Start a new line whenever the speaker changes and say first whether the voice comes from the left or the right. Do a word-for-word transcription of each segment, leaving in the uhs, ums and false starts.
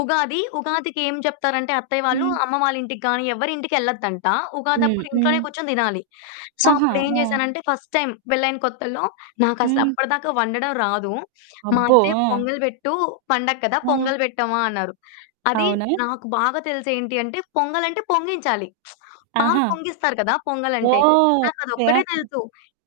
left: ఉగాది, ఉగాదికి ఏం చెప్తారంటే అత్తయ్య వాళ్ళు,
right: హ్మ్.
left: అమ్మ వాళ్ళింటికి గానీ, ఎవ్వరింటికెళ్ళద్దంట,
right: హ్మ్.
left: ఉగాదప్పుడు ఇంట్లోనే
right: హ్మ్.
left: కూర్చొని దినాలి. సో,
right: ఆహా!
left: అప్పుడేం
right: ఆ!
left: జేసానంటే, ఫస్ట్ టైమ్ పెళ్ళైన కొత్తల్లో,
right: హ్మ్.
left: నాకసలప్పడదాకా వండడం రాదు. మా
right: అబ్బో!
left: అత్తయ్య
right: ఆ!
left: పొంగల్ బెట్టూ, "పండగ కదా
right: ఆ!
left: పొంగల్ పెట్టమ్మా" అన్నారు. అది
right: అవునా!
left: నాకు బాగా తెలిసి ఏంటి అంటే, పొంగలంటే పొంగించాలి. పాలు
right: ఆహా!
left: పొంగిస్తారు కదా పొంగలంటే.
right: ఓహ్! ఓకే. ఆ!
left: నాకదొక్కటే తెలుసు.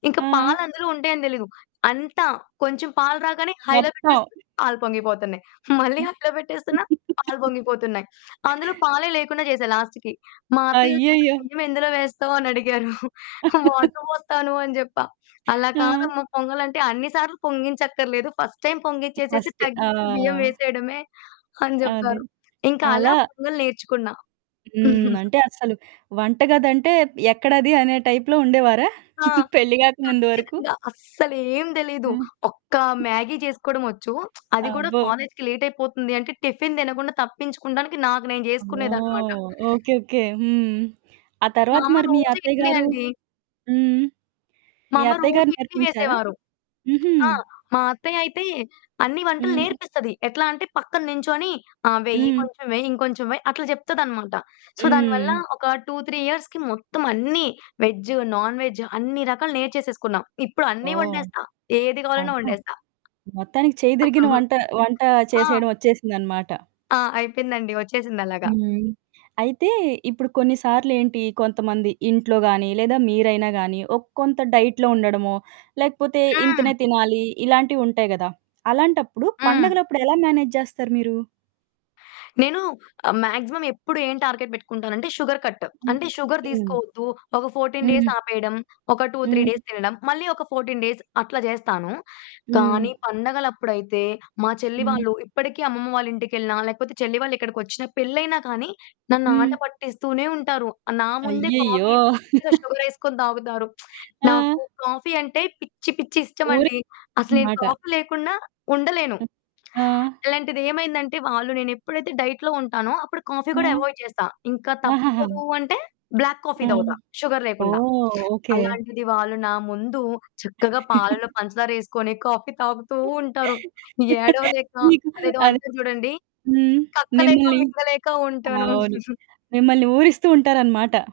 left: ఇంక
right: ఆ!
left: పాలందులో ఉంటాయని దెలీదు. అంత కొంచెం పాలు రాగానే హైలో
right: మొత్తం.
left: పెట్టేస్తే, పాలు పొంగిపోతన్నాయి. మళ్ళీ
right: హ్మ్.
left: హైలో పెట్టేస్తున్న పాలు పొంగిపోతున్నాయి. అందులో పాలే లేకుండా జేశా లాస్ట్‌కి. మా అత్తయ్యొచ్చాక
right: అయ్యయ్యో!
left: బియ్యమెందులో వేస్తావనడిగారు. వాటర్ బోస్తాను అని జెప్పా. "అలా
right: ఆ!
left: కాదమ్మా పొంగలంటే, అన్ని సార్లు పొంగించక్కర్లేదు, ఫస్ట్ టైమ్ పొంగిచ్చేసేసి,
right: ఫస్ట్.
left: తగ్గిచ్చి బియ్యం
right: ఆ!
left: వేసేయడమే" అని
right: అది.
left: జెప్పారు. ఇంక అలా
right: అలా
left: పొంగల్ నేర్చుకున్నా.
right: హ్మ్. అంటే, అసలు వంటగదంటే ఎక్కడది అనే టైప్‌లో ఉండేవారా
left: ఆ!
right: పెళ్లి గాక ముందు వరకు?
left: ఖచ్చితంగా. అస్సలేం దెలీదు.
right: హ్మ్.
left: ఒక్క మ్యాగీ చేసుకోవడమొచ్చు, అది గూడా
right: అబ్బో!
left: కాలేజికి లేటయిపోతుంది అంటే, టిఫిన్ దినకుండా తప్పించుకుండానికి నాకు నేను జేసుకునేదనమాట.
right: ఓహ్! ఓకే. ఓకే. హ్మ్. ఆ
left: మా
right: తర్వాత
left: అమ్మ
right: మరి మీ
left: రోజు
right: అత్తయ్య
left: ఇడ్లే
right: గారు
left: అండి.
right: హ్మ్.
left: మా
right: మీ
left: అమ్మ
right: అత్తయ్య
left: రోజు
right: గారు
left: ఇడ్లీ
right: నేర్పించారా?
left: వేసేవారు.
right: హుహు.
left: ఆ! మా అత్తయ్యయితే, అన్నీ వంటలు
right: హ్మ్.
left: నేర్పిస్తది. ఎట్లా అంటే, పక్కన నించోని "ఆ! వెయ్యి,
right: హ్మ్.
left: ఇంకొంచెం వెయి, ఇంకొంచెం వెయి," అట్ల జెప్తదనమాట. సో, దాని వల్లా
right: హ్మ్.
left: ఒక టు త్రీ ఇయర్స్‌కి మొత్తమన్నీ వెజ్, నాన్ వెజ్, అన్ని రకాలు నేర్చేసేసుకున్నా. ఇప్పుడన్నీ
right: ఓహ్!
left: వండేస్తా, ఏది గావాలన్నా
right: అబ్బో!
left: వండేస్తా.
right: మొత్తానికి చెయ్యి దిరిగిన వంట వంటా
left: ఆ!
right: చేసేయడం ఒచ్చేసిందనమాట.
left: ఆ! అయిపెయిందండి. ఒచ్చేసిందలాగా.
right: హ్మ్. అయితే, ఇప్పుడు కొన్ని సార్లేంటి, కొంతమంది ఇంట్లో గానీ, లేదా మీరైనా గానీ, ఒక కొంత డైట్‌లో ఉండడమో, లేకపోతే
left: హ్మ్.
right: ఇంతనే తినాలి, ఇలాంటివుంటాయి గదా! అలాంటప్పుడు,
left: హ్మ్.
right: పండగలప్పుడు ఎలా మేనేజ్ జేస్తారు మీరు?
left: నేను ఆహ్, మాగ్జిమం ఎప్పుడు ఏం టార్గెట్ బెట్టుకుంటానంటే, షుగర్ కట్.
right: హ్మ్.
left: అంటే, షుగర్
right: హ్మ్.
left: దీసుకోవద్దు. ఒక ఫోర్టీన్
right: హుహు.
left: డేసాపేయడం, ఒక టూ త్రీ
right: హ్మ్.
left: డేస్ తినడం. మళ్ళీ ఒక ఫోర్టీన్ డేస్, అట్లా జేస్తాను, కానీ
right: హ్మ్.
left: పండగలప్పుడైతే మా చెల్లి
right: హ్మ్.
left: వాళ్ళు, ఇప్పడికీ అమ్మమ్మ వాళ్ళింటికెళ్ళినా, లేకపోతే చెల్లి వాళ్ళిక్కడికొచ్చినా, పెళ్లయినా కానీ, నన్ను
right: హ్మ్.
left: ఆటపట్టిస్తూనే ఉంటారు. నా ముందే
right: అయ్యయ్యో!
left: కాఫీ మంచిగా షుగరేసుకొని దాగుతారు.
right: ఆ!
left: నాకు కాఫీ అంటే పిచ్చి పిచ్చి
right: ఊరి
left: ఇష్టమండి. అసలు నేను
right: అనమాట.
left: కాఫీ లేకుండా ఉండలేను.
right: అ ఆ!
left: అలాంటిదేమైందంటే, వాళ్ళు నేనెప్పుడైతే డైట్‌లో ఉంటానో అప్పుడు కాఫీ
right: ఆ!
left: కూడా ఎవాయిడ్ చేస్తా. ఇంక
right: ఆహహా!
left: తప్పదు అంటే, బ్లాక్ కాఫీ
right: ఆ!
left: దాగుతా షుగర్ లేకుండా.
right: ఓహ్! ఓకే.
left: అలాంటిది వాళ్ళు నా ముందు చక్కగా పాలలో పంచదారేసుకొని కాఫీ తాగుతూ ఉంటారు. ఏడవలేక,
right: మీకు
left: అదేదో
right: అదె
left: అంటారు జూడండి,
right: హ్మ్.
left: కక్కలేక
right: మిమ్మల్ని
left: మింగలేక ఉంటాను.
right: అవును. మిమ్మల్ని ఊరిస్తూ ఉంటారనమాట.